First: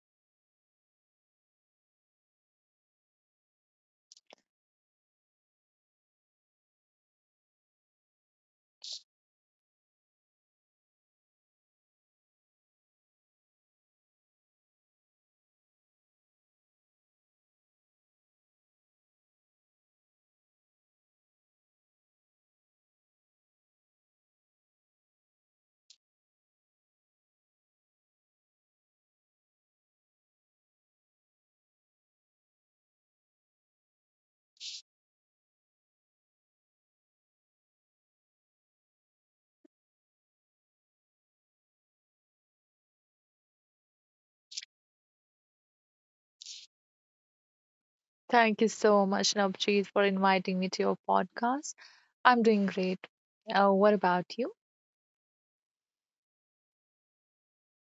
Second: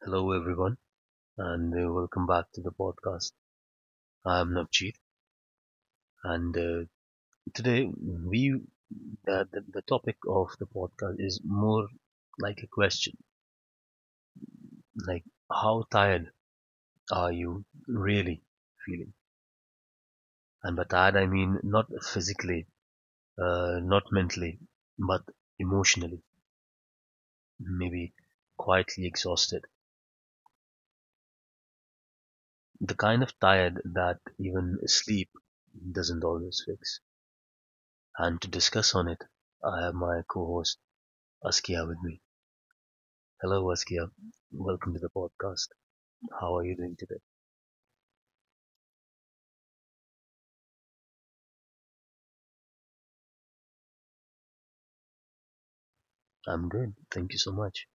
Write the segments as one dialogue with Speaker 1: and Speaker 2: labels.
Speaker 1: Hello, everyone, and welcome back to the podcast. I am Navjeet, and today we the topic of the podcast is more like a question, like how tired are you really feeling? And by tired, I mean not physically, not mentally, but emotionally, maybe quietly exhausted, the kind of tired that even sleep doesn't always fix. And to discuss on it, I have my co-host. Askia with me. Hello, Askia. Welcome to the podcast. How are you doing today?
Speaker 2: Thank you so much, Navjeet, for inviting me to your podcast. I'm doing great. What about you?
Speaker 1: I'm good. Thank you so much.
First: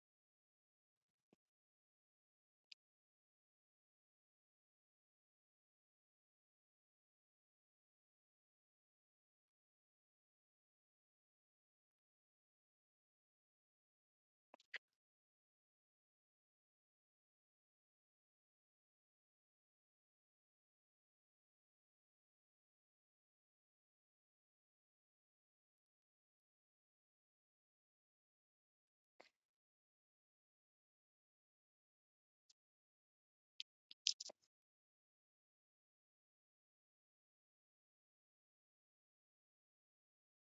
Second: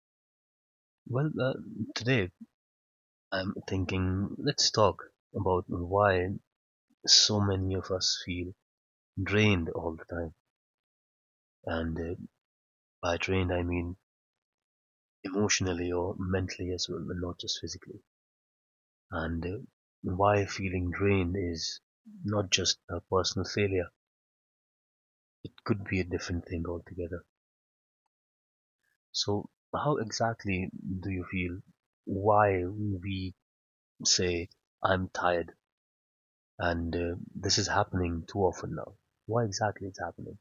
Speaker 1: Well, today I'm thinking let's talk about why so many of us feel drained all the time. And by drained, I mean emotionally or mentally as well, and not just physically. And why feeling drained is not just a personal failure, it could be a different thing altogether. So how exactly do you feel why we say I'm tired and this is happening too often now? Why exactly it's happening?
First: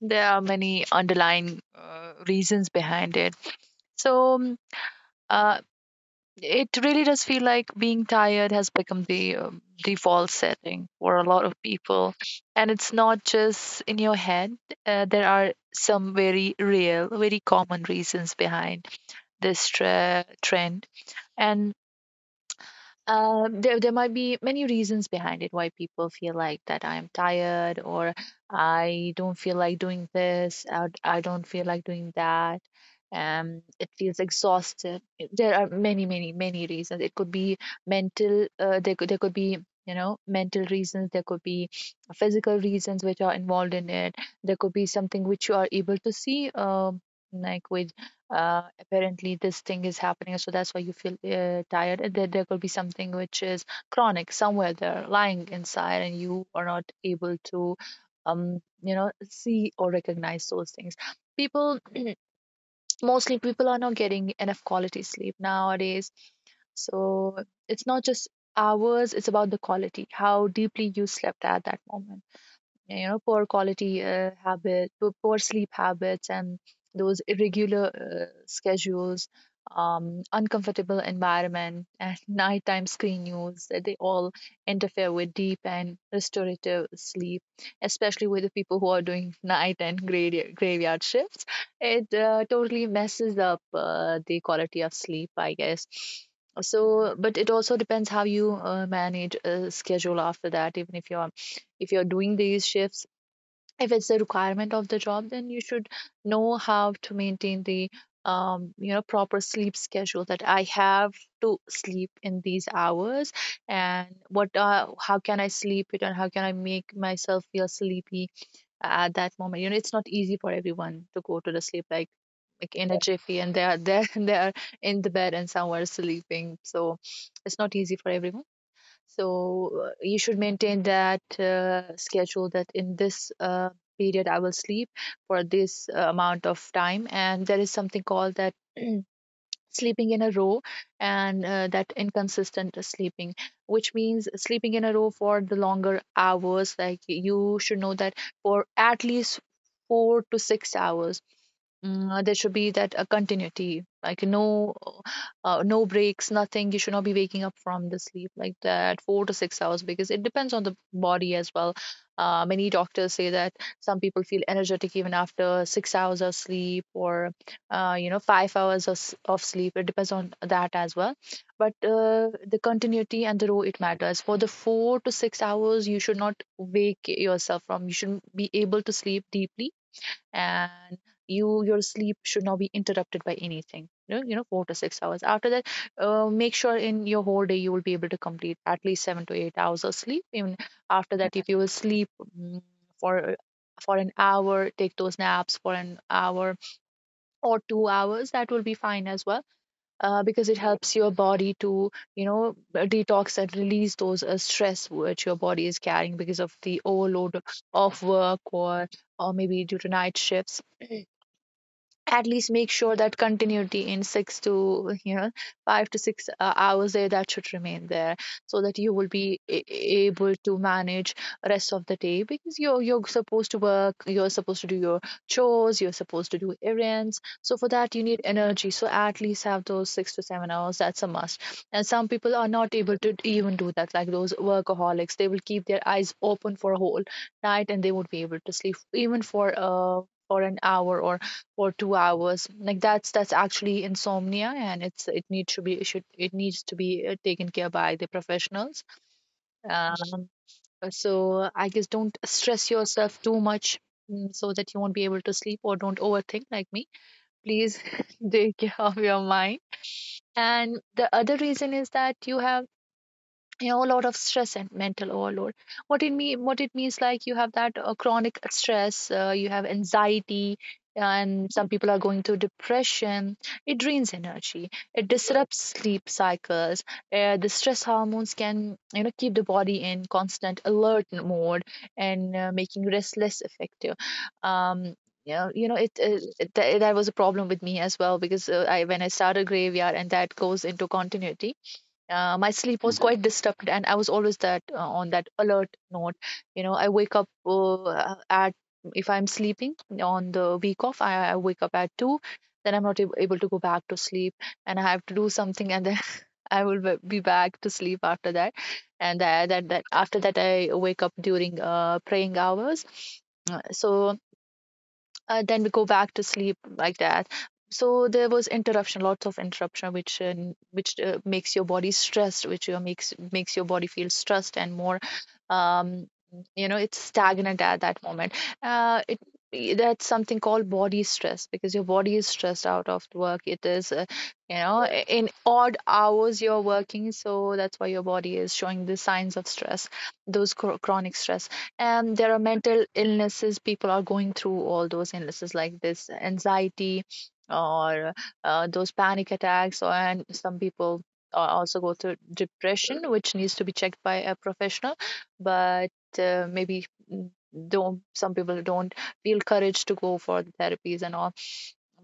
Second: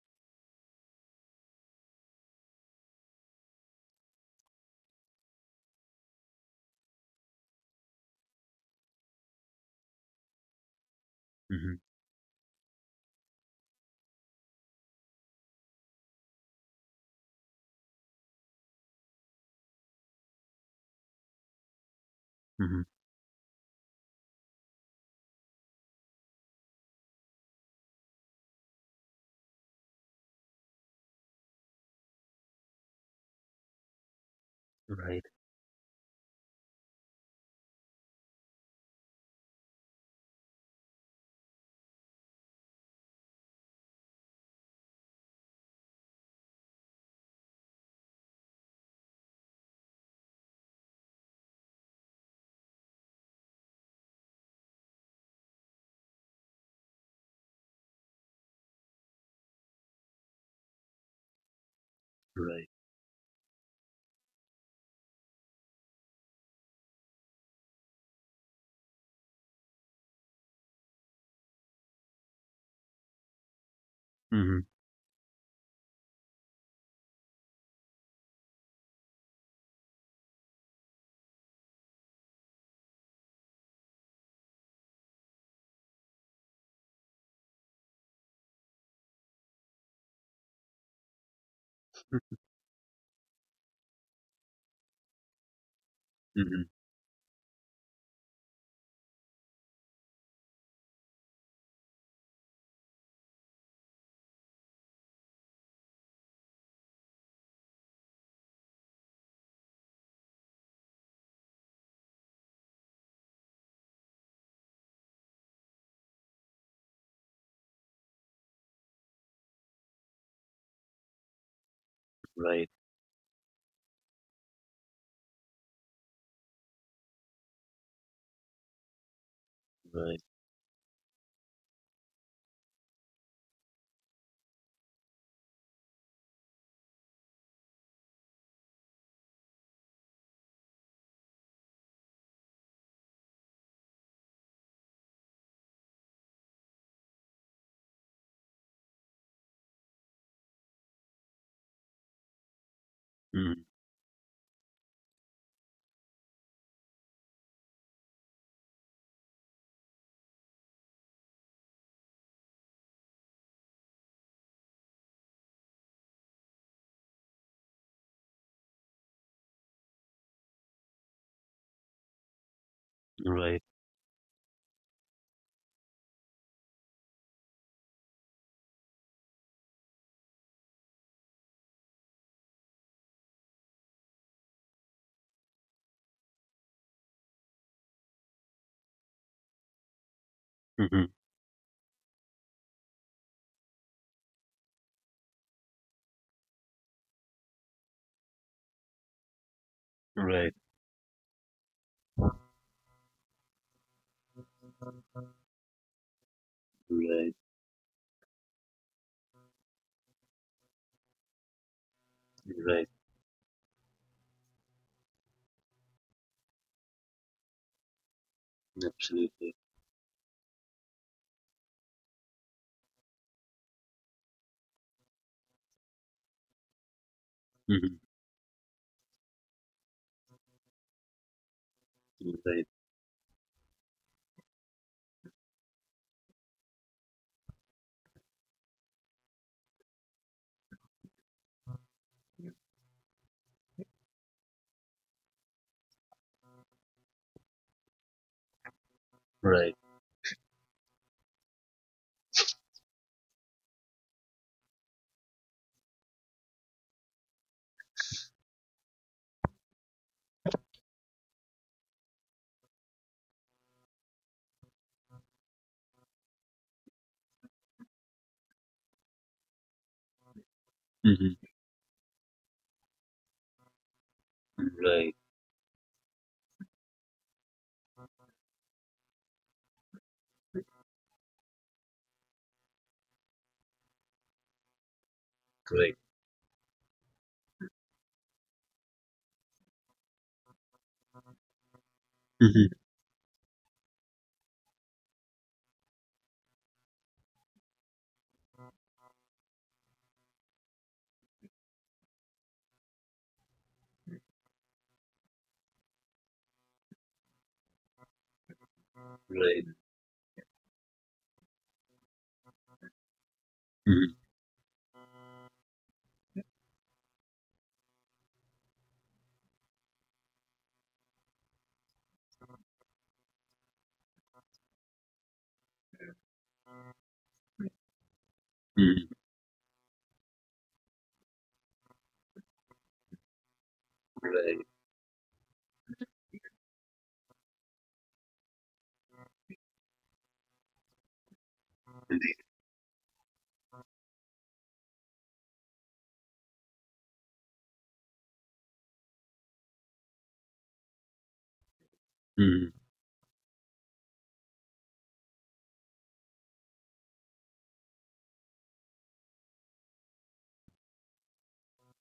Speaker 2: There are many underlying reasons behind it. So, uh, it really does feel like being tired has become the default setting for a lot of
Speaker 1: Mm-hmm.
Speaker 2: people. And it's not just in your head. There are some very real, very common reasons behind this trend. And
Speaker 1: Mm-hmm.
Speaker 2: Uh, there, there might be many reasons behind it, why people feel like that I'm tired, or I don't feel like doing this, I don't feel like doing that. It feels exhausted.
Speaker 1: Right.
Speaker 2: There are many, many, many reasons. It could be mental. There could be, you know, mental reasons. There could be physical reasons which are involved in it. There could be something which you are able to see, like with, apparently this thing is happening, so that's why you feel tired. And then there could be something which is chronic, somewhere there lying inside, and you are not able to, see or recognize those things. People
Speaker 1: Right.
Speaker 2: Mostly people are not getting enough quality sleep nowadays, so it's not just hours, it's about the quality, how deeply you slept at that moment. Poor quality,
Speaker 1: Mm-hmm.
Speaker 2: poor sleep habits, and those irregular schedules, uncomfortable environment, and nighttime screen use, that they all interfere with deep and restorative sleep, especially with the people who are doing night and graveyard shifts. It totally messes up the quality of sleep, I guess.
Speaker 1: Mm-hmm.
Speaker 2: So, but it also depends how you manage a schedule after that, even if you're doing these shifts. If it's a requirement of the job, then you should know how to maintain the, proper sleep schedule, that I have to sleep in these hours, and what, how can I sleep it, and how can I make myself feel sleepy at that moment. It's not easy for everyone to go to the sleep, like,
Speaker 1: Right.
Speaker 2: in a jiffy, and they are there, and they are in the bed and somewhere sleeping. So it's not easy for everyone. So you
Speaker 1: Right.
Speaker 2: should maintain that schedule, that in this period I will sleep for this amount of time. And there is something called that. Sleeping in a row, and that inconsistent sleeping, which means sleeping in a row for the longer hours. Like, you should know that for at least 4 to 6 hours. Mm, there should be that a
Speaker 1: Mm-hmm.
Speaker 2: continuity, like, no, no breaks, nothing. You should not be waking up from the sleep like that, 4 to 6 hours, because it depends on the body as well. Many doctors say that some people feel energetic even after 6 hours of sleep, or 5 hours of, of sleep. It depends on that as well. But the continuity and the row,
Speaker 1: Right.
Speaker 2: it matters for the 4 to 6 hours. You should not wake yourself from, you should be able to sleep deeply, and you, your sleep should not be interrupted by anything, you know, 4 to 6 hours. After that, make sure in your whole day you will be able to complete at least 7 to 8 hours of sleep. Even
Speaker 1: Mm-hmm.
Speaker 2: after that, if you will sleep, mm, for an hour, take those naps for an hour or 2 hours, that will be fine as well. Because
Speaker 1: Right.
Speaker 2: it helps your body to, detox and release those stress which your body is carrying because of the
Speaker 1: Right.
Speaker 2: overload of work, or maybe due to night shifts. At least make
Speaker 1: Right.
Speaker 2: sure that continuity in six to, you know, five to six hours there, that should remain there, so that you will be
Speaker 1: Absolutely.
Speaker 2: able to manage rest of the day, because you're supposed to work, you're supposed to do your chores, you're supposed to do errands. So for that
Speaker 1: Mm-hmm.
Speaker 2: you need energy, so at least have those 6 to 7 hours. That's a must. And some people are
Speaker 1: Right.
Speaker 2: not able to even do that, like those workaholics. They will keep their eyes open for a whole night, and they won't be able to sleep even for an hour or for 2 hours. Like, that's actually insomnia, and it needs to be taken care by the professionals.
Speaker 1: Right.
Speaker 2: um, so I guess don't stress yourself too much, so that you won't be able to sleep, or don't overthink like me, please. Take care of your mind. And the other reason is that you have, you know, a lot of stress and mental overload. What it means, like, you have that chronic stress, you have anxiety,
Speaker 1: Mm-hmm.
Speaker 2: and some people are going through depression. It drains energy, it, right,
Speaker 1: Right.
Speaker 2: disrupts sleep cycles. The stress hormones can, you know, keep the body in constant alert mode, and making rest less effective. um it,
Speaker 1: Right.
Speaker 2: it, it that that was a problem with me as well, because I when I started graveyard and that goes into continuity, my
Speaker 1: Mm-hmm.
Speaker 2: sleep was quite disturbed, and I was always that, on that alert note. I wake up at If I'm sleeping on the week off, I wake up at 2, then I'm not able to go back to sleep, and I have to do something, and then I will be back to sleep after that. And that, that,
Speaker 1: Right.
Speaker 2: that after that, I wake up during praying hours. Uh, so
Speaker 1: Mm-hmm.
Speaker 2: then we go back to sleep like that. So there was interruption, lots of interruption, which which makes your body stressed, which makes your body feel stressed, and more. um it's stagnant at that moment. uh
Speaker 1: Mm-hmm.
Speaker 2: it that's something called body stress, because your body is stressed out of work. It is,
Speaker 1: Right.
Speaker 2: in odd hours you're working, so that's why your body is showing the signs of stress. Those chronic stress. There are
Speaker 1: Indeed.
Speaker 2: mental illnesses people are going through, all those illnesses, like this anxiety, or those panic attacks, or and some people also go through
Speaker 1: Mm-hmm.
Speaker 2: depression, which needs to be checked by a professional. But uh, maybe mm, don't some people don't feel courage to go for the therapies and all.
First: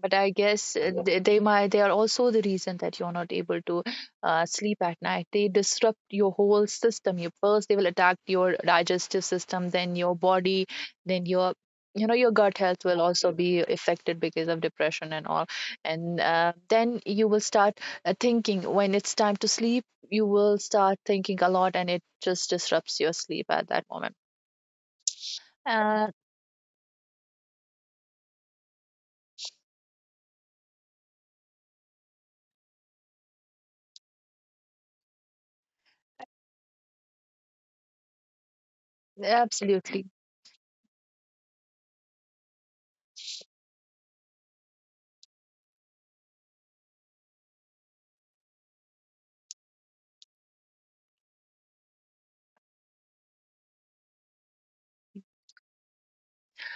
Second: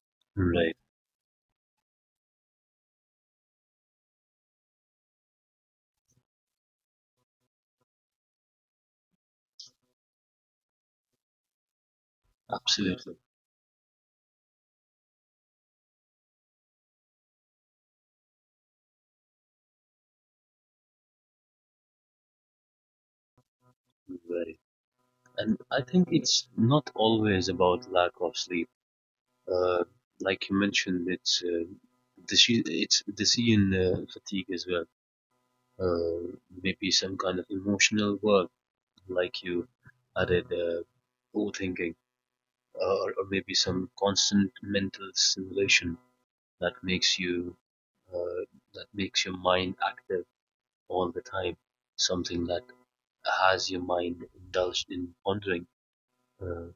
Speaker 2: But I guess,
Speaker 1: Right.
Speaker 2: yeah, they are also the reason that you're not able to sleep at night. They disrupt your whole system. You First they will attack your digestive system, then your body, then your you know your gut health will
Speaker 1: Absolutely.
Speaker 2: also be affected because of depression and all. And then you will start thinking when it's time to sleep. You will start thinking a lot, and it just disrupts your sleep at that moment.
Speaker 1: Right. And I think
Speaker 2: Uh,
Speaker 1: it's not always about lack of sleep. Uh, like you mentioned, it's decision fatigue as well. Uh, maybe some kind of emotional work, like you
Speaker 2: Absolutely,
Speaker 1: added overthinking, or maybe some constant mental stimulation that makes you uh, that makes your mind active all the time. Something that has your mind indulged in pondering. Uh,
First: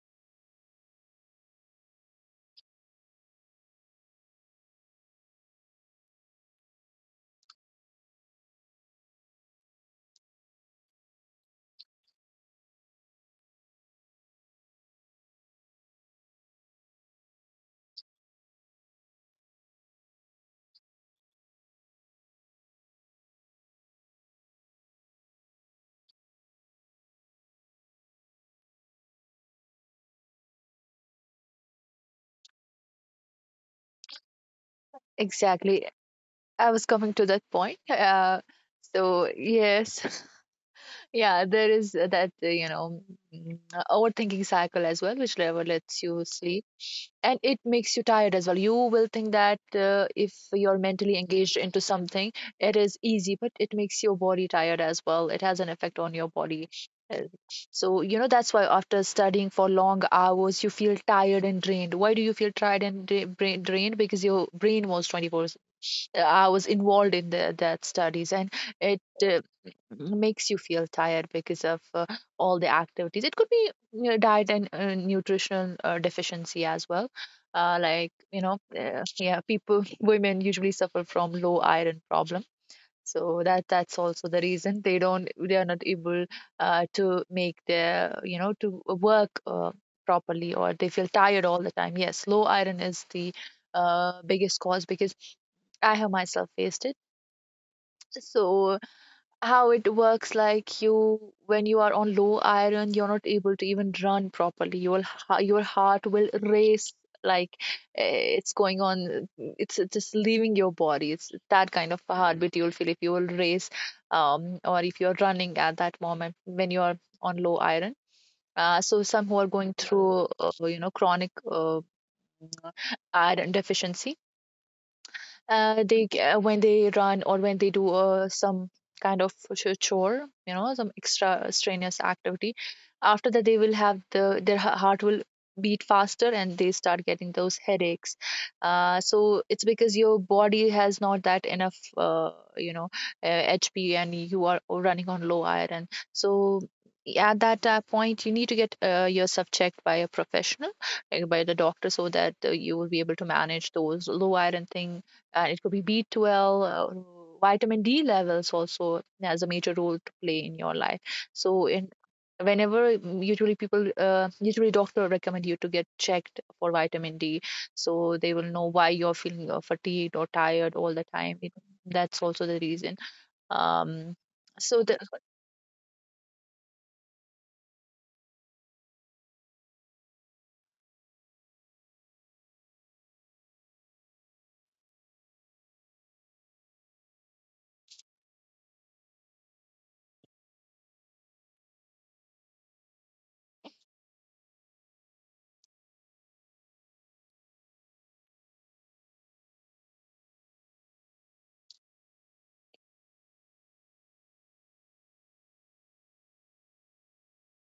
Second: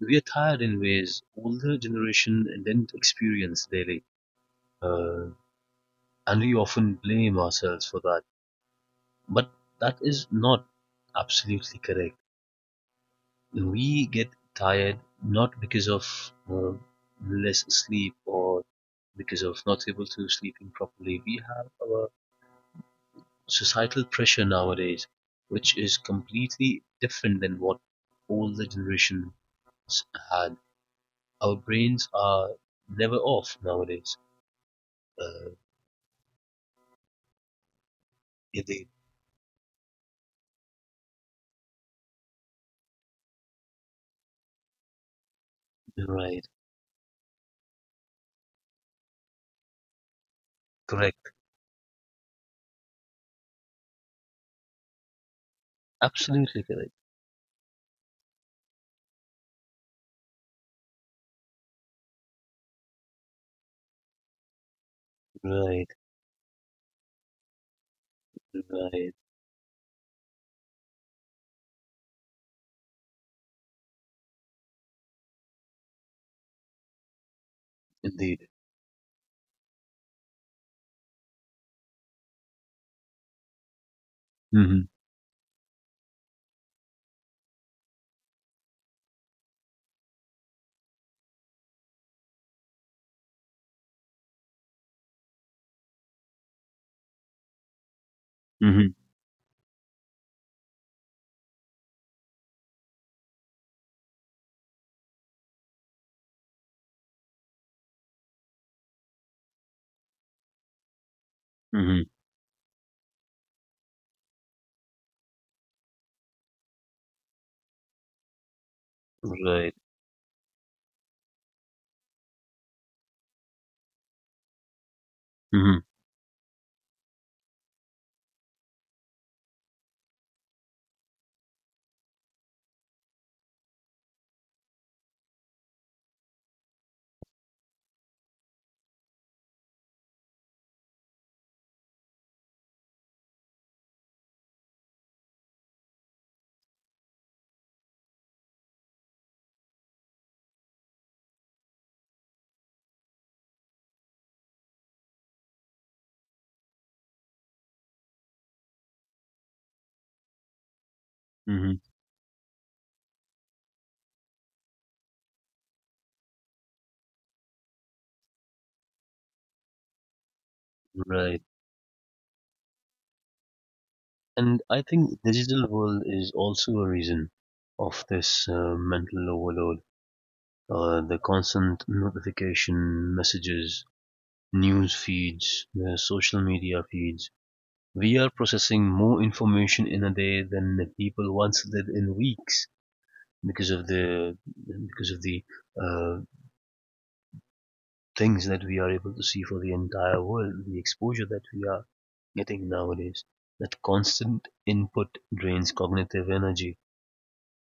Speaker 1: we are tired in ways older generation didn't experience daily, uh, and we often blame ourselves for that. But that is not absolutely correct. We get tired not because of less sleep or because of not able to sleeping properly. We have our societal pressure nowadays, which is completely different than what older generations had. Our brains are never off nowadays. Uh,
Speaker 2: exactly. I was coming to that point.
Speaker 1: Indeed.
Speaker 2: So yes, yeah, there is that overthinking cycle as well, which never lets you
Speaker 1: Right.
Speaker 2: sleep, and it makes you tired as well. You will think that, if you're mentally
Speaker 1: Correct.
Speaker 2: engaged into something, it is easy, but it makes your body tired as well, it has an effect on your
Speaker 1: Absolutely
Speaker 2: body.
Speaker 1: correct.
Speaker 2: Uh, so, that's why after studying for long hours you feel tired and drained. Why do you feel tired and drained? Because your brain was 24
Speaker 1: Right.
Speaker 2: hours involved in that studies, and it
Speaker 1: Right.
Speaker 2: makes you feel tired because of all the activities. It could be, you know, diet and nutritional deficiency as well. Like,
Speaker 1: Indeed.
Speaker 2: yeah, people women usually suffer from low iron problem. So, that's also the
Speaker 1: Mm-hmm.
Speaker 2: reason, they are not able to make their, to work properly, or they feel tired all the time. Yes, low iron is the biggest cause, because I have myself faced it. So
Speaker 1: Mm-hmm.
Speaker 2: how it works, like, you when you are on low iron you're not able to even run properly, your your heart will race, like it's going on, it's just leaving your body, it's that kind of
Speaker 1: Mm-hmm.
Speaker 2: a heartbeat you'll feel if you will race, or if you're running at that moment when you're on low iron. So some who are going
Speaker 1: Right.
Speaker 2: through you know, chronic iron deficiency,
Speaker 1: Mm-hmm.
Speaker 2: when they run or when they do some kind of chore, you know, some extra strenuous activity, after that they will have the, their heart will beat faster and they start getting those headaches. So it's because your body has not that enough, you know hp, and you are running on low iron. So at that point you need to get yourself checked by a professional, like by the doctor, so that you will be able to manage those low iron thing. And it could be B12. Vitamin d levels also has a major role to play in your life. so
Speaker 1: Mm-hmm.
Speaker 2: in whenever usually people, usually doctor recommend you to get checked for vitamin d, so they will know why you're feeling fatigued or tired all the time.
Speaker 1: Right.
Speaker 2: That's also the reason. Um
Speaker 1: And I
Speaker 2: so the
Speaker 1: think digital world is also a reason of this mental overload. The constant notification messages, news feeds, social media feeds. We are processing more information in a day than the people once did in weeks because of the because of the uh, things that we are able to see for the entire world, the exposure that we are getting nowadays, that constant input drains cognitive energy.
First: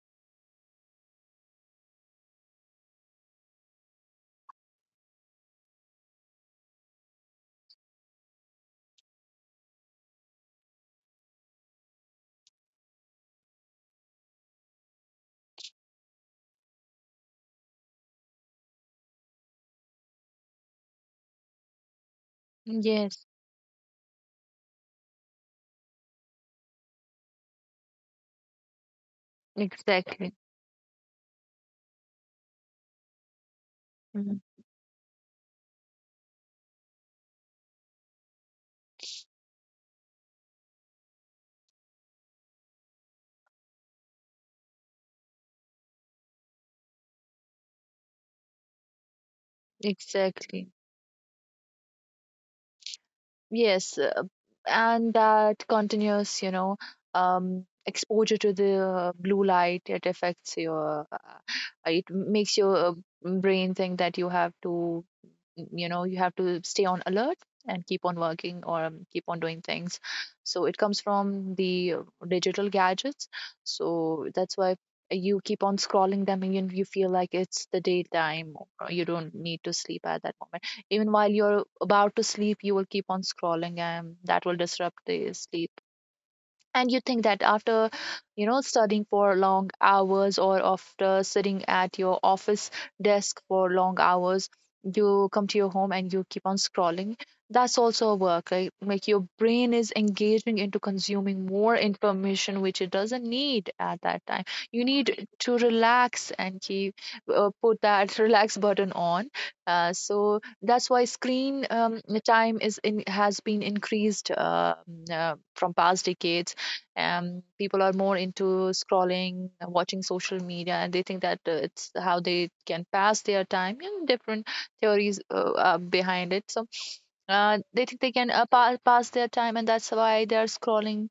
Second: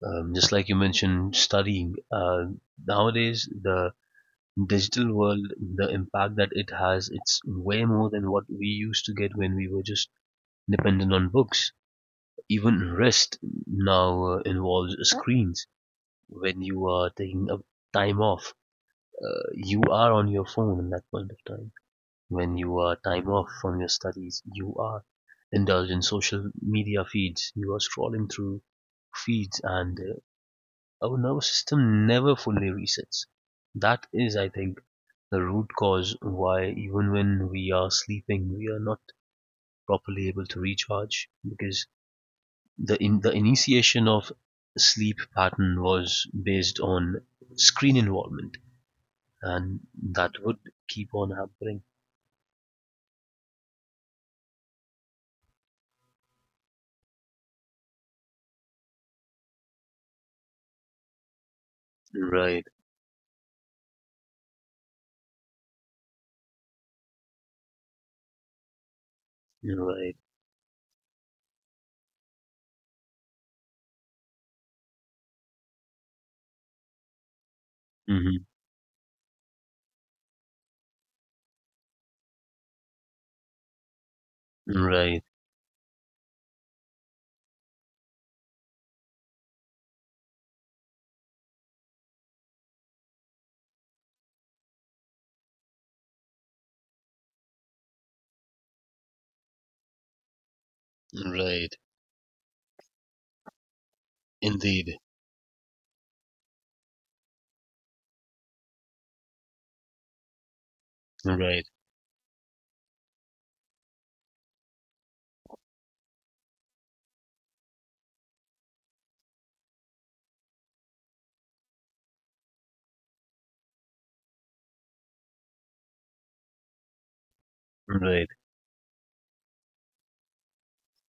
Speaker 1: Just like you mentioned, studying. Nowadays, the digital world, the impact that it has, it's way more than what we used to get when we were just dependent on books. Even rest now involves screens. When you are taking a time off, you are on your phone at that point of time. When you are
Speaker 2: Yes,
Speaker 1: time off from your studies, you are indulged in social media feeds. You are scrolling through feeds, and
Speaker 2: exactly.
Speaker 1: uh, our nervous system never fully resets. That is,
Speaker 2: Mhm.
Speaker 1: I think, the root cause why even when we are sleeping, we are not properly able to recharge because the initiation of sleep pattern was based on screen involvement, and that would
Speaker 2: Exactly.
Speaker 1: keep on happening.
Speaker 2: Yes, and that continuous, you know, exposure to the blue light, it affects your, it makes
Speaker 1: Right.
Speaker 2: your brain think that you have to, you know, you have to stay on alert and keep on working, or keep on doing things.
Speaker 1: Right.
Speaker 2: So it comes from the digital gadgets. So that's why you keep on scrolling them and you, feel like it's the
Speaker 1: Hmm.
Speaker 2: daytime or you don't need to sleep at that moment. Even while you're about to sleep you will keep on scrolling, and that will disrupt
Speaker 1: Right.
Speaker 2: the sleep. And you think that after, you know, studying for long hours, or after sitting at your office desk for long hours, you come to your home and you keep on scrolling. That's also a work, right? Like, your brain is engaging into consuming
Speaker 1: Right.
Speaker 2: more information which it doesn't need at that time. You
Speaker 1: Indeed.
Speaker 2: need to relax and keep, put that relax button on. So that's why
Speaker 1: Right.
Speaker 2: screen time is, in has been increased from past decades. People are more into scrolling and watching social media, and they think that it's how they can pass their time, and different theories are behind it. They think they
Speaker 1: Right.
Speaker 2: can, pass their time, and that's why they are scrolling.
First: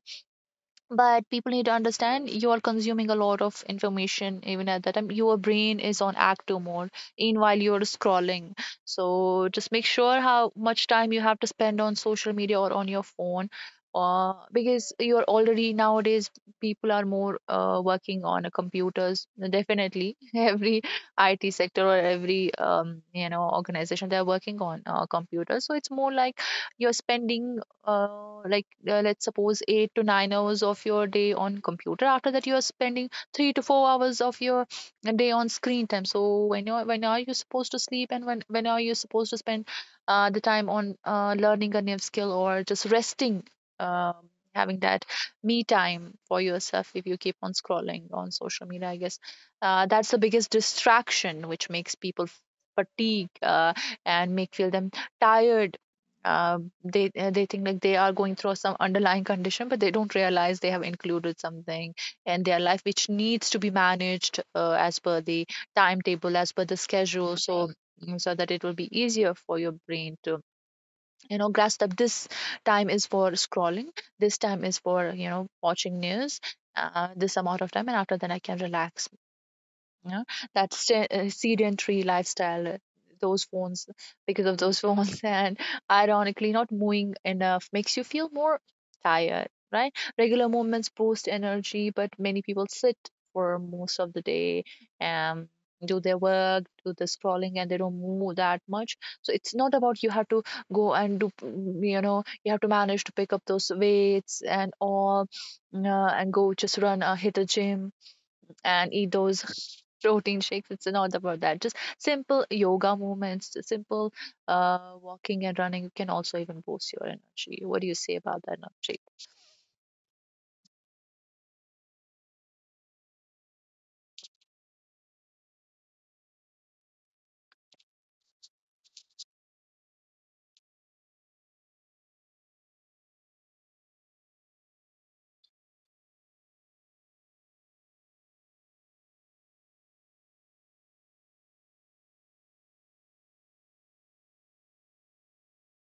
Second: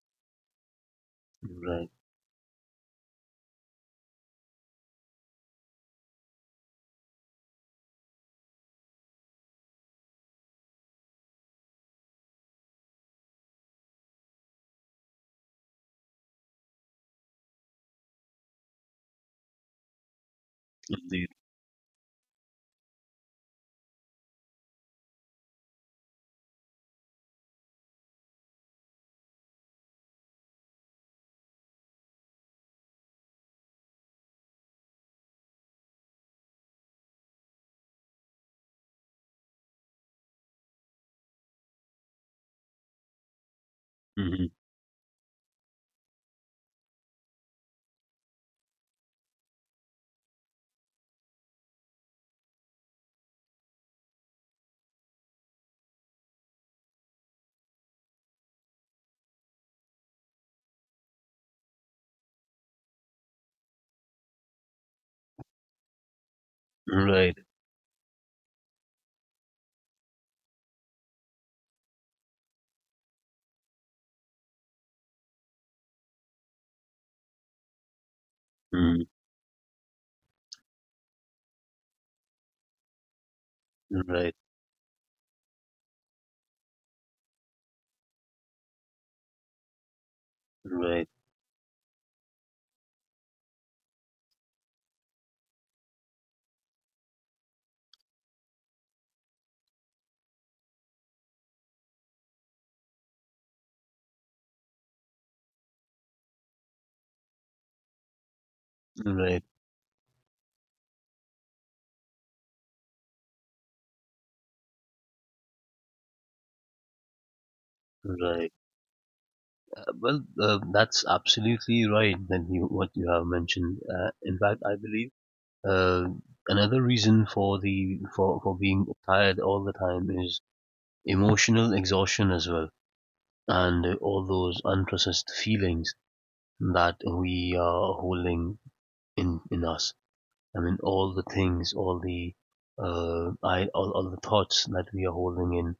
Speaker 2: But people need to
Speaker 1: Right.
Speaker 2: understand, you are consuming a lot of information. Even at that time your brain is on active mode, in while you're scrolling. So just make sure how much time you have to spend on social media or on your phone, because you're already, nowadays, people are more working on a computers, definitely. Every
Speaker 1: Indeed.
Speaker 2: it sector or every, organization, they're working on computers. So it's more like you're spending, let's suppose 8 to 9 hours of your day on computer. After that you are spending 3 to 4 hours of your day on screen time. So when you, when are you supposed to sleep, and when are you supposed to spend the time on learning a new skill, or just resting, um,
Speaker 1: Hmm.
Speaker 2: having that me time for yourself? If you keep on scrolling on social media, I guess that's the biggest distraction which makes people fatigue, and make feel them tired. They think like they are going through some underlying condition, but they don't realize they have included something in their life which needs to be managed, as per the timetable, as per the schedule.
Speaker 1: Right.
Speaker 2: So that it will be easier for your brain to, you know, grasp that this time is for scrolling, this time is for, you know, watching news, this amount of time, and after that I can
Speaker 1: Hmm.
Speaker 2: relax. Yeah, that, sedentary lifestyle, those phones,
Speaker 1: Right.
Speaker 2: because of those phones, and ironically, not moving enough makes you feel more tired, right? Regular movements
Speaker 1: Right.
Speaker 2: boost energy, but many people sit for most of the day and do their work, do the scrolling, and they don't move that much. So it's not about you have to go and do, you know, you have to manage to pick up those weights and all, uh, and go just run, hit a gym and eat those
Speaker 1: Right.
Speaker 2: protein shakes. It's not about that. Just simple yoga movements, simple walking and running can also even boost your energy. What do you say about
Speaker 1: Right.
Speaker 2: that, Navjeet?
Speaker 1: Well, that's absolutely right. Then you what you have mentioned. In fact, I believe uh, another reason for being tired all the time is emotional exhaustion as well, and all those unprocessed feelings that we are holding in us. I mean, all the things, all the thoughts that we are holding in,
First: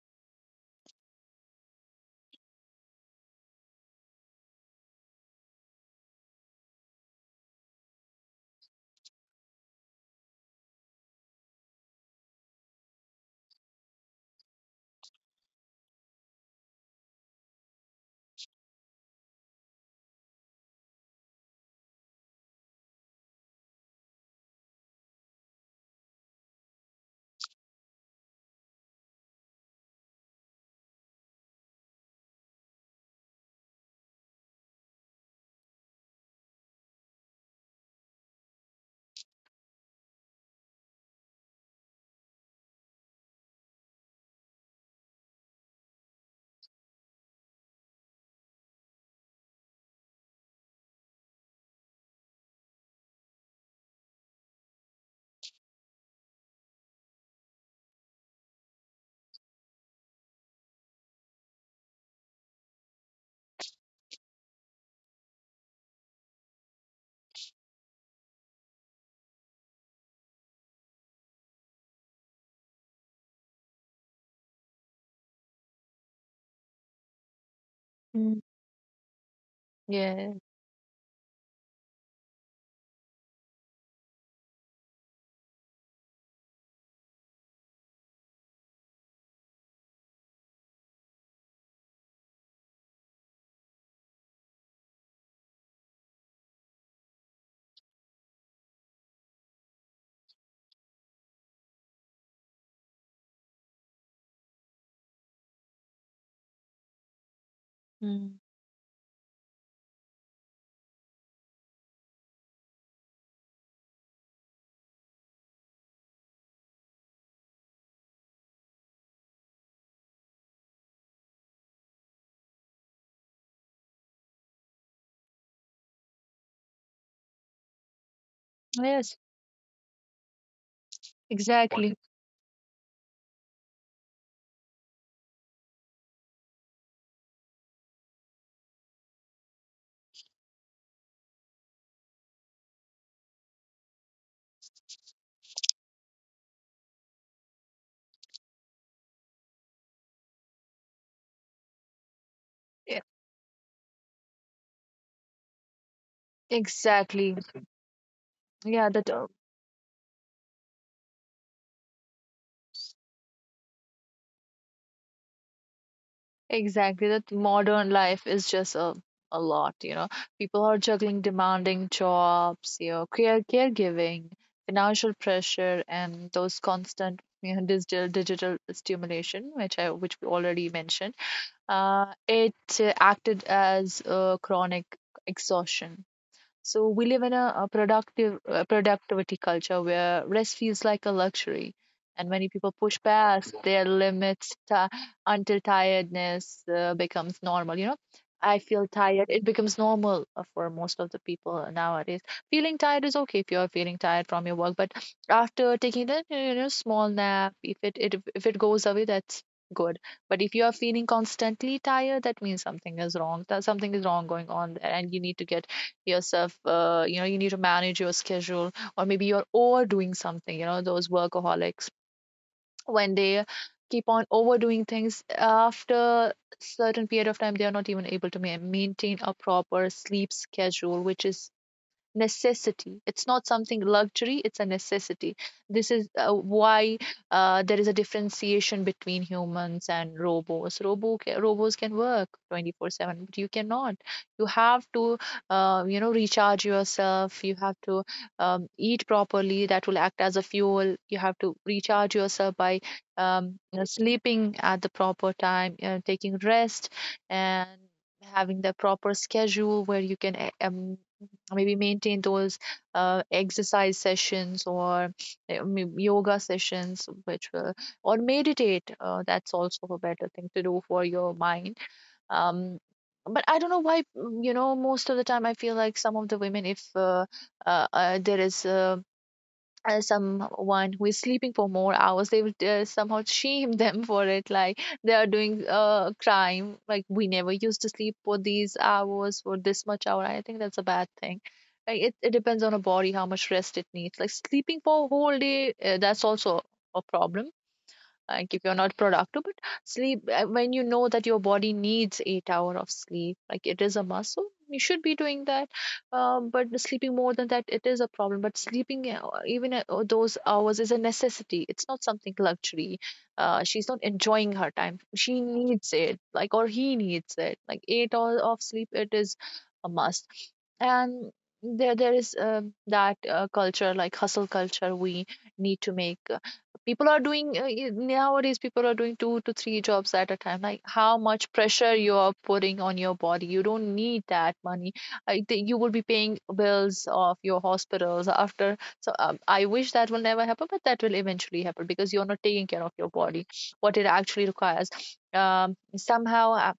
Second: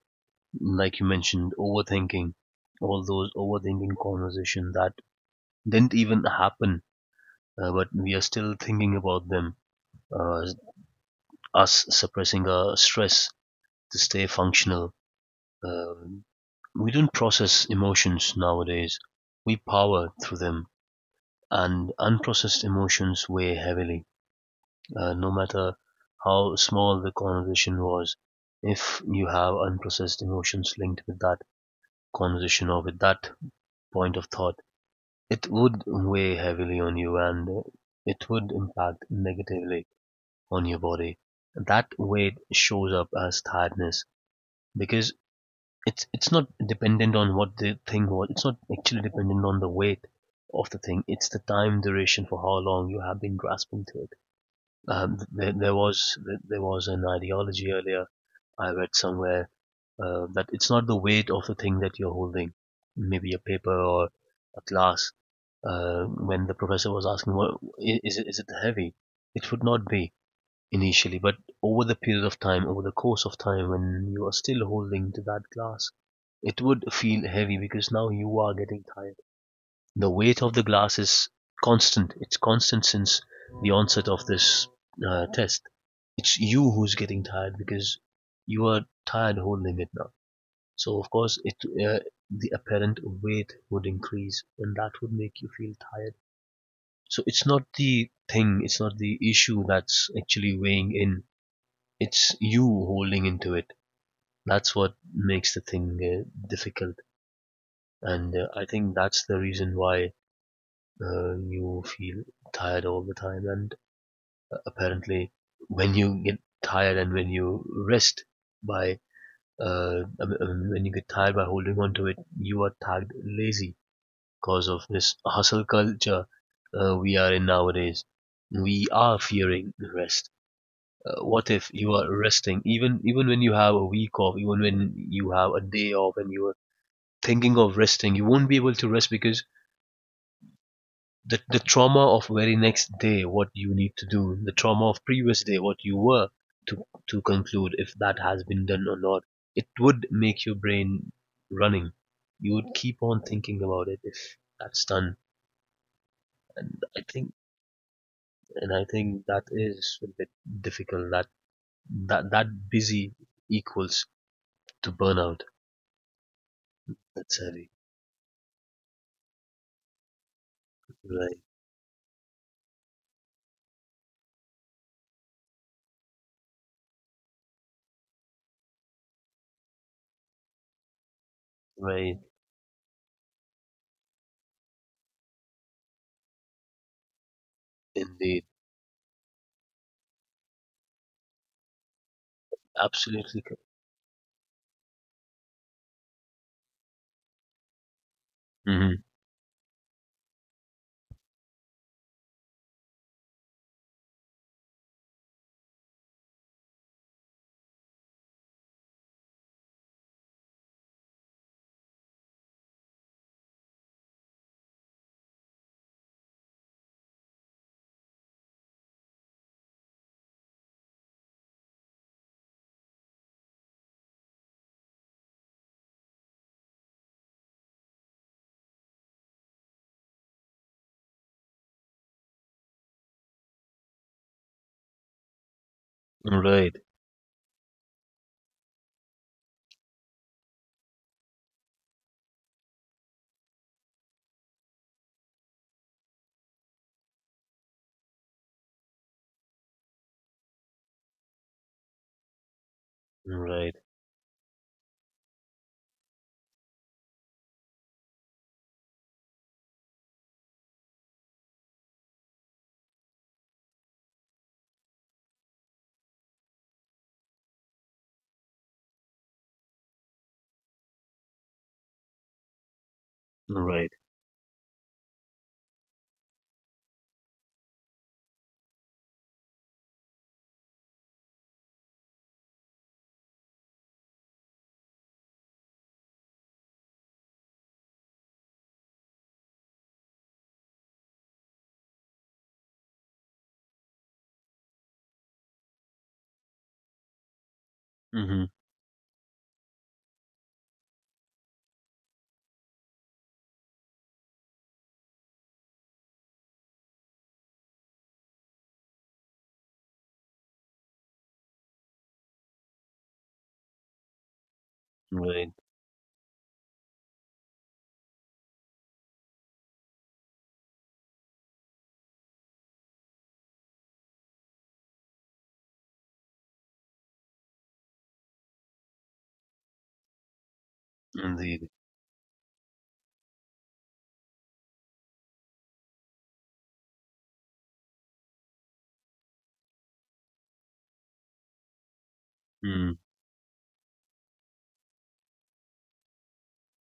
Speaker 1: like you mentioned, overthinking, all those overthinking conversation that didn't even happen, but we are still thinking about them. Uh, us suppressing our stress to stay functional. Um, we don't process emotions nowadays. We power through them, and unprocessed emotions weigh heavily, no matter how small the conversation was. If you have unprocessed emotions linked with that conversation or with that point of thought, it would weigh heavily on you, and it would impact negatively on your body. That weight shows up as tiredness because it's not dependent on what the thing was. It's not actually dependent on the weight of the thing. It's the time duration for how long you have been grasping to it. There was there was an ideology earlier I read somewhere that it's not the weight of the thing that you're holding, maybe a paper or a class. When the professor was asking, well, is it heavy? It would not be initially, but over the period of time, over the course of time, when you are still holding to that glass, it would feel heavy because now you
Speaker 2: Mm,
Speaker 1: are getting tired. The
Speaker 2: yeah.
Speaker 1: weight of the glass is constant. It's constant since the onset of this test. It's you who's getting tired because you are tired holding it now. So of course, it uh, the apparent weight would increase, and that would make you feel tired. So it's not the thing, it's not the issue that's actually weighing in. It's you holding into it. That's what makes the thing difficult, and
Speaker 2: Mm.
Speaker 1: uh, I think that's the reason why you feel tired all the time, and apparently when you get tired and when you rest by I mean, when you get tired by holding on to it, you are tagged lazy because of this hustle culture we are in nowadays. We
Speaker 2: Yes,
Speaker 1: are fearing rest, what if you
Speaker 2: exactly.
Speaker 1: are resting even even when you have a week off, even when you have a day off, and you are thinking of resting, you won't be able to rest because the trauma of very next day what you need to do, the trauma of previous day what you were to conclude if that has been done or not, it would make your brain running. You would
Speaker 2: Yeah,
Speaker 1: keep on thinking about it if that's done. I think,
Speaker 2: exactly.
Speaker 1: and i
Speaker 2: Yeah, that
Speaker 1: think that is a bit difficult, that that busy equals to burnout.
Speaker 2: exactly, that
Speaker 1: That's heavy.
Speaker 2: modern life is just a lot, you know. People are juggling
Speaker 1: Right.
Speaker 2: demanding jobs, you know, caregiving, financial pressure, and those constant, you know, digital stimulation, which I which we already mentioned. Uh,
Speaker 1: Right.
Speaker 2: it uh, acted as a chronic exhaustion. So we live in a productive
Speaker 1: Indeed.
Speaker 2: productivity culture where rest feels like a luxury, and many people push
Speaker 1: Absolutely.
Speaker 2: past their limits, ti until tiredness becomes normal. You know, I feel
Speaker 1: Mm-hmm.
Speaker 2: tired. It becomes normal for most of the people nowadays. Feeling tired is okay if you're feeling tired from your work, but after taking that, you know, small nap, if it, it if it goes away, that's good. But if you are feeling constantly tired, that means something is wrong. That something is wrong going on there, and you need to get yourself, you need to manage your schedule. Or maybe you're overdoing something, you know, those workaholics, when they keep on overdoing things, after certain period of time they are not even able to maintain a proper sleep schedule, which is necessity. It's not something luxury, it's a necessity. This is
Speaker 1: Right.
Speaker 2: why there is a differentiation between humans and robots. Robots can work 24/7, but you cannot. You have to, you know, recharge yourself. You have to, eat properly, that will act as a fuel. You have to recharge yourself by,
Speaker 1: Right.
Speaker 2: you know, sleeping at the proper time, taking rest, and having the proper schedule where you can, maybe maintain those exercise sessions, or yoga sessions which will, or meditate. That's also a better thing to do for your mind. um, but I don't know
Speaker 1: Right.
Speaker 2: why, you know, most of the time I feel like some of the women, if there is someone who is sleeping for more hours, they would somehow shame them for it, like they are doing a crime, like, we never used to sleep for these hours, for this much hour. I think that's a bad thing. Like, it depends on a body how much rest it needs. Like, sleeping for a whole day, that's also a problem,
Speaker 1: Mm-hmm.
Speaker 2: like, if you're not productive. But sleep when you know that your body needs 8 hour of sleep, like, it is a must, so you should be doing that. But sleeping more than that, it is a problem. But sleeping even at those hours is a necessity, it's not something luxury. She's not enjoying her time, she
Speaker 1: Right.
Speaker 2: needs it, like, or he needs it. Like, 8 hours of sleep, it is a must. And there is that culture, like, hustle culture, we need to make, people are doing, nowadays people are doing 2 to 3 jobs at a time. Like, how much
Speaker 1: Indeed.
Speaker 2: pressure you are putting on your body? You don't need that money. I think you will be paying bills of your hospitals after. So I wish that will never happen, but that will eventually happen because you're not taking care of
Speaker 1: Mm.
Speaker 2: your body what it actually requires. Somehow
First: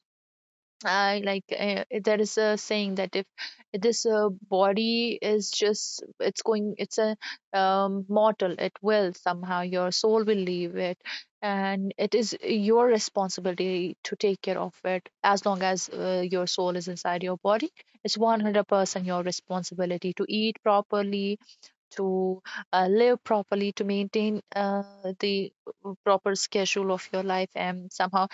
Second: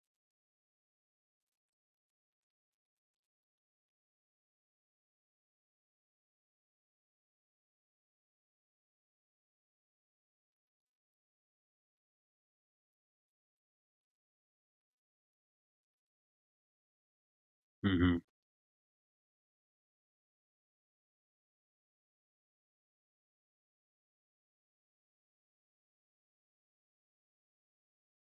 Speaker 2: I Like, there is a saying that if this body is just, it's going, it's a, mortal, it will somehow, your soul will leave it. And it is your responsibility to take care of it as long as your soul is inside your body. It's
Speaker 1: Mhm.
Speaker 2: 100% your responsibility to eat properly, to live properly, to maintain the proper schedule of your life. And somehow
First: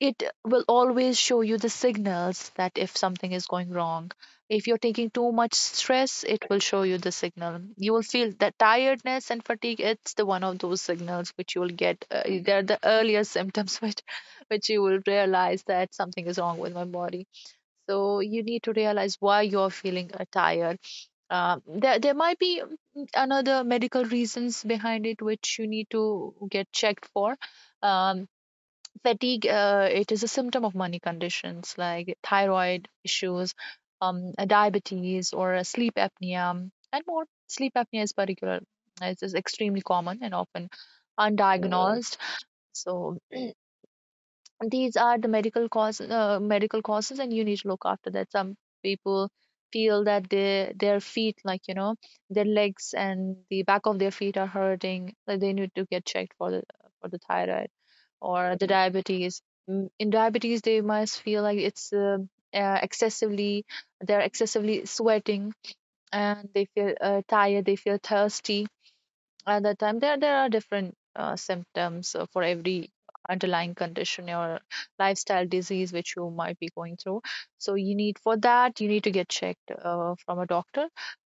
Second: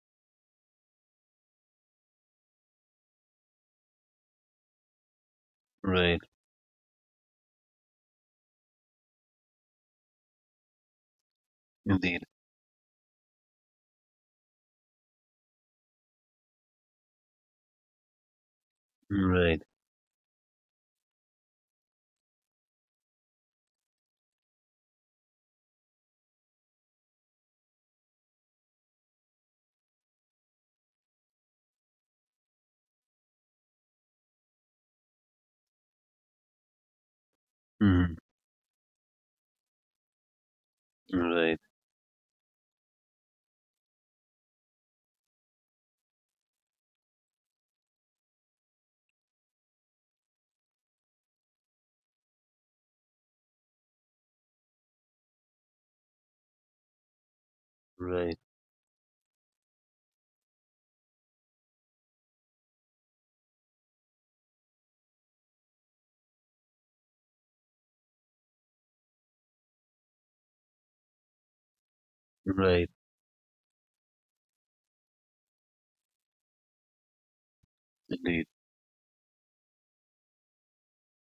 Speaker 2: it will always show you the signals, that if something is going wrong, if you're taking too much
Speaker 1: Right.
Speaker 2: stress, it will show you the signal. You will feel that tiredness and fatigue, it's the one of those signals which you will get.
Speaker 1: Indeed.
Speaker 2: They're the earlier symptoms which you will realize that something is wrong with my body. So you need to realize why
Speaker 1: Right.
Speaker 2: you're feeling tired. There might be another medical reasons behind it which you need to get checked for. um, Fatigue, it is a symptom of many conditions like thyroid issues, diabetes, or sleep apnea. And more, sleep apnea is
Speaker 1: Mhm.
Speaker 2: particular, it is extremely common and often Right.
Speaker 1: Right.
Speaker 2: undiagnosed. So these are the medical causes, and you need to look after that. Some people feel that their feet, like, you know, their legs and the back of their feet are hurting, like, they need to get checked for the, for the thyroid
Speaker 1: Right.
Speaker 2: or the diabetes. In diabetes, they must feel like it's excessively, they're excessively sweating, and they feel tired, they feel thirsty at that time. There are different symptoms for every
Speaker 1: Right.
Speaker 2: underlying condition or lifestyle disease which you might be going through. So you need for
Speaker 1: Indeed.
Speaker 2: that, you need to get checked from a doctor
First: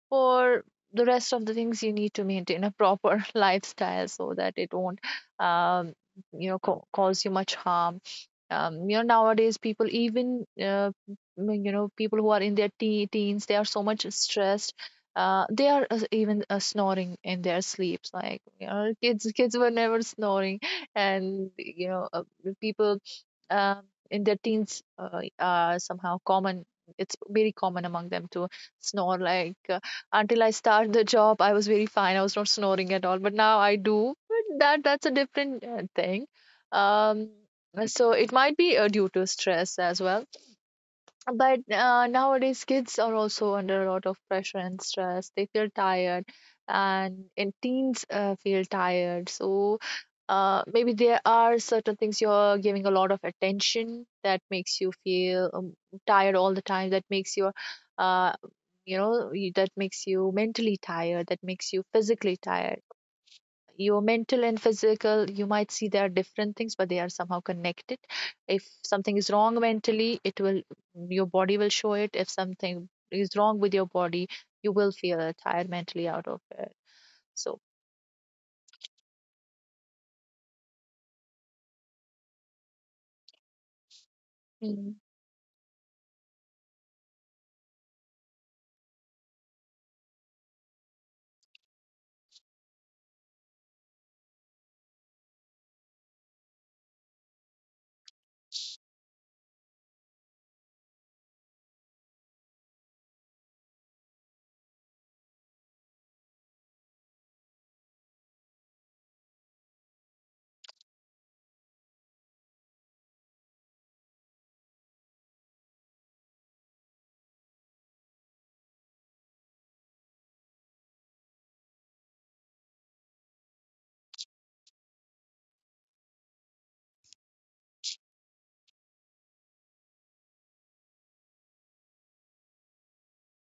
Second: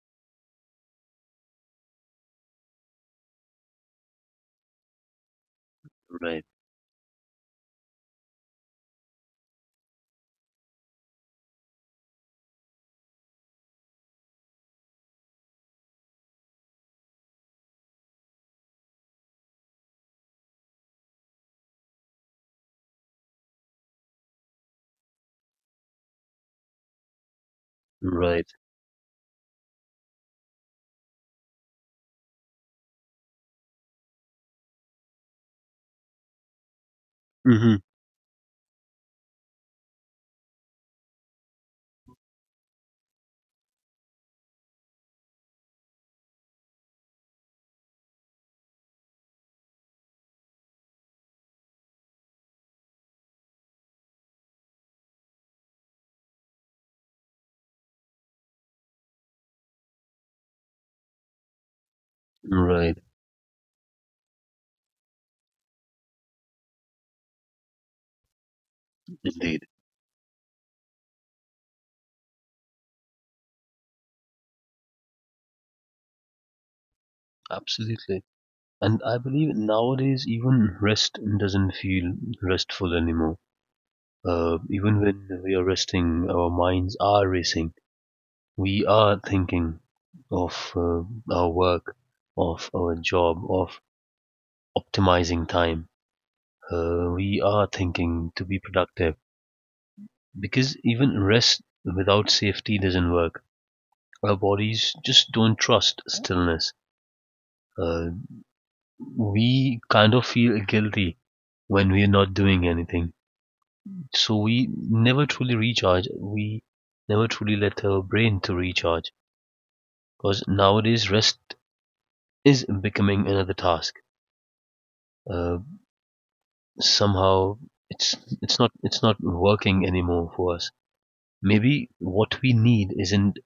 Speaker 2: for the rest of the things. You need to maintain a proper lifestyle so that it won't um,
Speaker 1: Right.
Speaker 2: cause you much harm. Um, you know nowadays people even, people who are in their teens, they are so much stressed. They are even snoring in their sleeps, like you know, kids were never snoring. And you know, the people um, in their teens are somehow common. It's very common among them to
Speaker 1: Right.
Speaker 2: snore. Like until I started the job, I was very fine. I was not snoring at all. But now I do. But that's a different thing. Um,
Speaker 1: Mhm.
Speaker 2: so it might be due to stress as well. But nowadays, kids are also under a lot of pressure and stress. They feel tired, and teens feel tired. So maybe there are certain things you're giving a lot of attention that makes you feel tired all the time. That makes uh, you, that makes you mentally tired. That makes you physically tired.
Speaker 1: Right.
Speaker 2: Your mental and physical, you might see they are different things, but they are somehow connected. If something is wrong
Speaker 1: Indeed.
Speaker 2: mentally, it will, your body will show it. If something is wrong with your body, you will feel tired mentally out of it. So
Speaker 1: Absolutely. And I believe nowadays even rest doesn't feel restful anymore.
Speaker 2: Mm.
Speaker 1: Even when we are resting, our minds are racing. We are thinking of our work, of our job, of optimizing time. We are thinking to be productive, because even rest without safety doesn't work. Our bodies just don't trust stillness. Uh, we kind of feel guilty when we're not doing anything. So we never truly recharge. We never truly let our brain to recharge, because nowadays rest is becoming another task. Uh, somehow it's it's not working anymore for us. Maybe what we need isn't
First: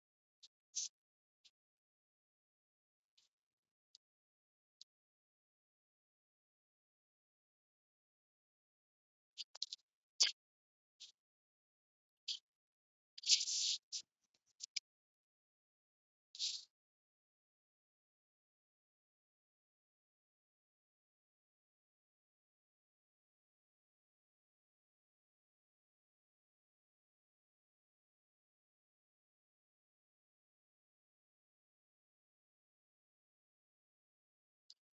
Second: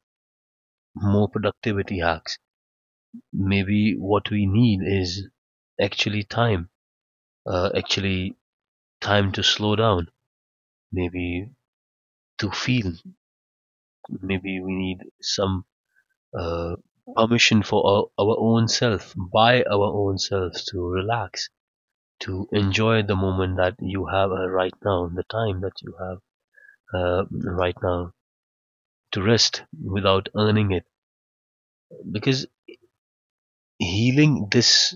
Speaker 1: more productivity hacks. Maybe what we need is actually time, actually time to slow down, maybe to feel, maybe we need some uh, permission for our own self, by our own selves to relax, to enjoy the moment that you have right now, the time that you have right now, to rest without earning it, because healing this.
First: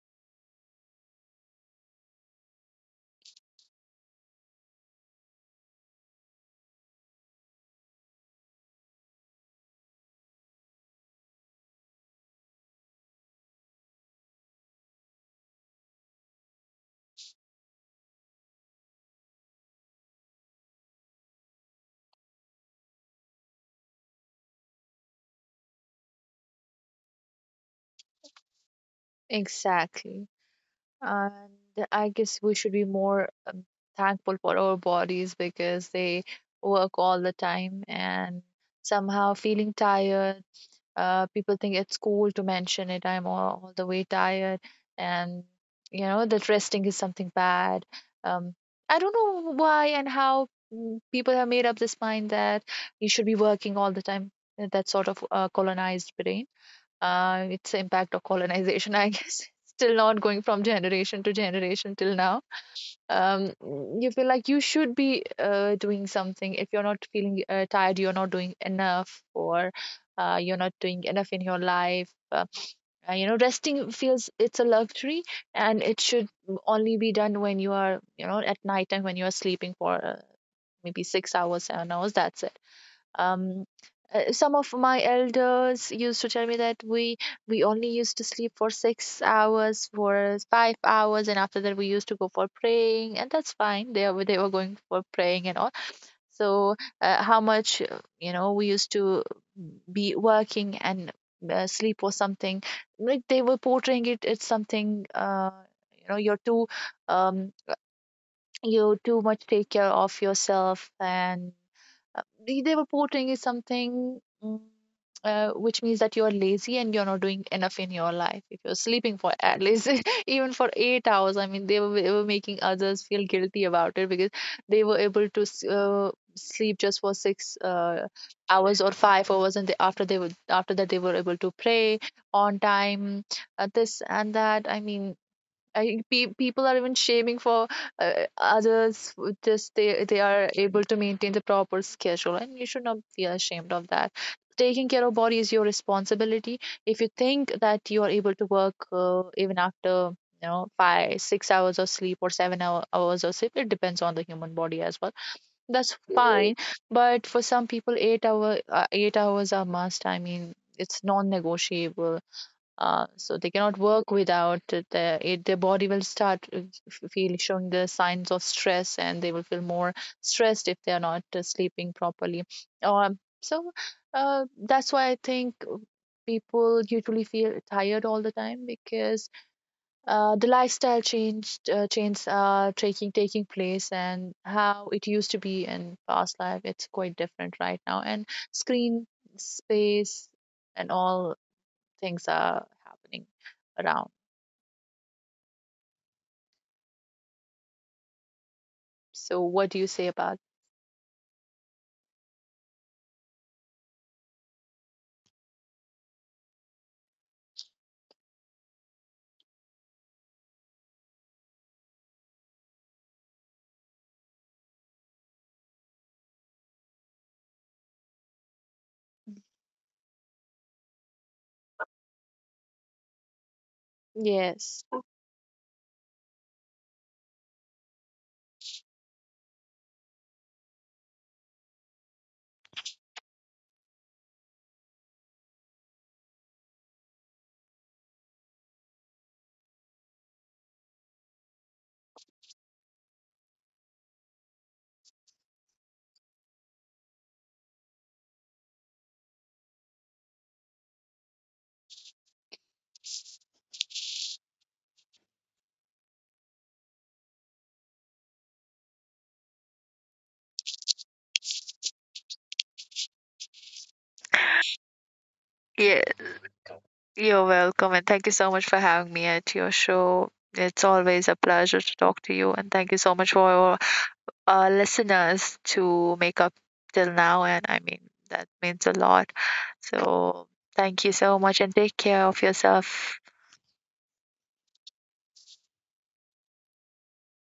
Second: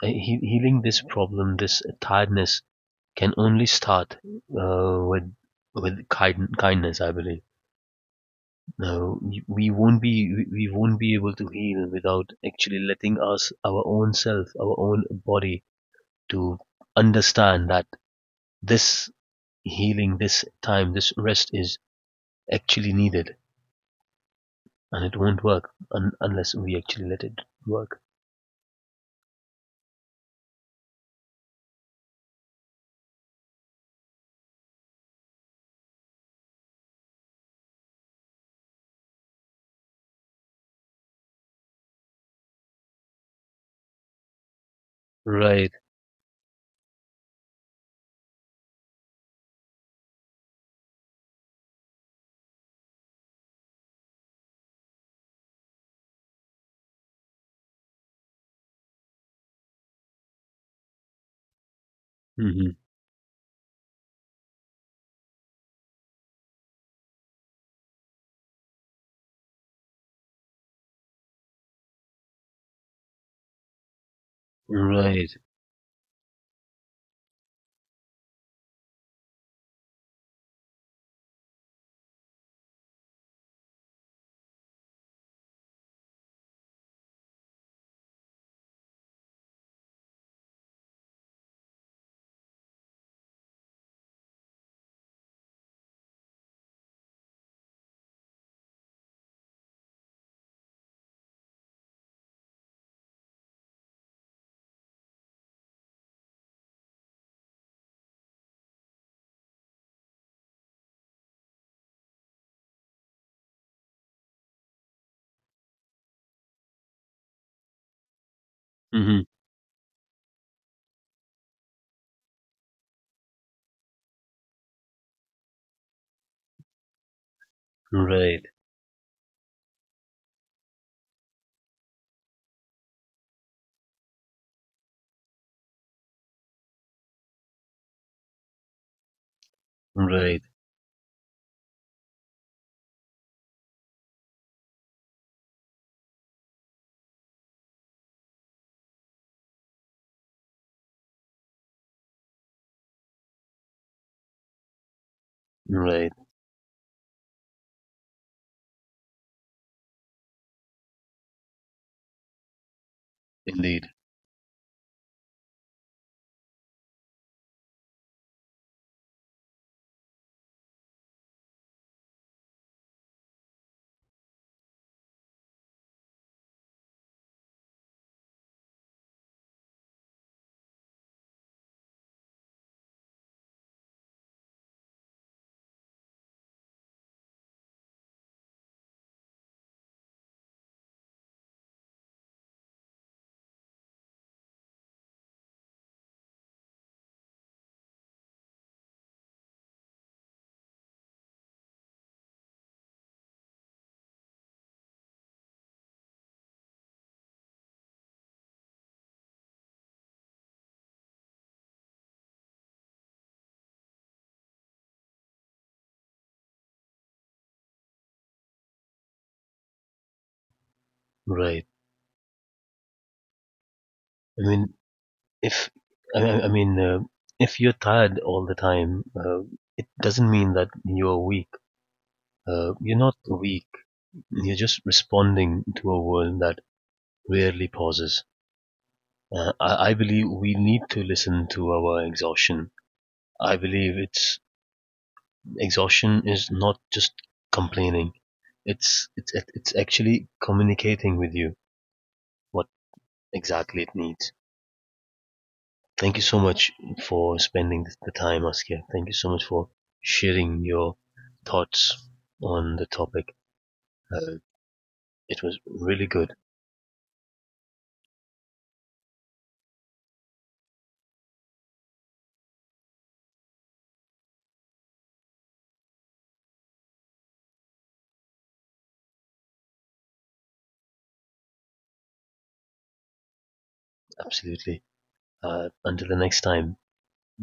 Speaker 1: healing this problem, this tiredness, can only start with kindness. I believe no, we won't be able to heal without actually letting us our own self, our own body to understand that this healing, this time, this rest is actually needed, and it won't work unless we actually let it work.
Speaker 2: Exactly. And I guess we should be more thankful for our bodies because they work all the time, and somehow feeling tired, people think it's cool to mention it. I'm all the way tired, and
Speaker 1: Right.
Speaker 2: you know that resting is something bad. Um, I don't know why and how people have made up this mind that you should be working all the time. That sort of colonized brain. It's the impact of colonization, I guess. Still not going from generation to generation till now.
Speaker 1: Hmm.
Speaker 2: You feel like you should be doing something. If you're not feeling tired, you're not doing enough, or you're not doing enough in your life. You know, resting feels it's a luxury
Speaker 1: Right.
Speaker 2: and it should only be done when you are, you know, at night time when you are sleeping for maybe 6 hours, 7 hours, that's it. um, some of my elders used to tell me that we only used to sleep for 6 hours, for 5 hours, and after that we used to go for praying, and that's fine. They were going for praying and all. So how much, we used to be working and sleep or something, like they were portraying it. It's something, you're too um you too much take care of yourself. And the reporting is something which means that you're lazy and you're not doing enough in your life. If you're sleeping
Speaker 1: Hmm.
Speaker 2: for at least even for 8 hours, I mean, they were making others feel guilty about it because they were able to sleep just for six
Speaker 1: Right.
Speaker 2: hours or 5 hours, and they, after they would after that they were able to pray on time, this and that. I mean, I people are even shaming for others with, just they
Speaker 1: Right.
Speaker 2: are able to maintain the proper schedule, and you should not feel ashamed of that. Taking care of body is your responsibility. If you think that you are able to work even after, you know, 5, 6 hours of sleep or hours of sleep, it depends on the human body as well. That's
Speaker 1: Right.
Speaker 2: fine, but for some people, 8 hours are must. I mean, it's non-negotiable, so they cannot
Speaker 1: Indeed.
Speaker 2: work without it. It, their body will start feel showing the signs of stress, and they will feel more stressed if they are not sleeping properly. So that's why I think people usually feel tired all the time because the lifestyle changed changes are taking place, and how it used to be in past life, it's quite different right now. And screen space and all things are happening around. So, what do you say about?
Speaker 1: Right. I
Speaker 2: Yes.
Speaker 1: mean, if I mean, if you're tired all the time, it doesn't mean that you're weak. You're not weak. You're just responding to a world that rarely pauses. I believe we need to listen to our exhaustion. I believe it's exhaustion is not just complaining. It's actually communicating with you what exactly it needs. Thank you so much for spending the time, Askia. Thank you so much for sharing your thoughts on the topic. Uh, it was
Speaker 2: Yeah,
Speaker 1: really good,
Speaker 2: you're welcome, and thank you so much for having me at your show. It's always a pleasure to talk to you, and thank you so much for our listeners to make up till now. And I mean, that means a lot. So, thank you so much, and take care of yourself.
Speaker 1: absolutely. Until the next time,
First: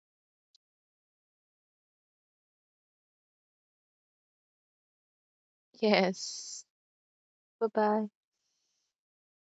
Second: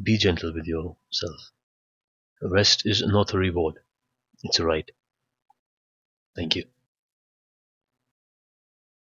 Speaker 1: be gentle with yourself. Rest is not a reward, it's a right. Thank
Speaker 2: Yes.
Speaker 1: you.
Speaker 2: Bye bye.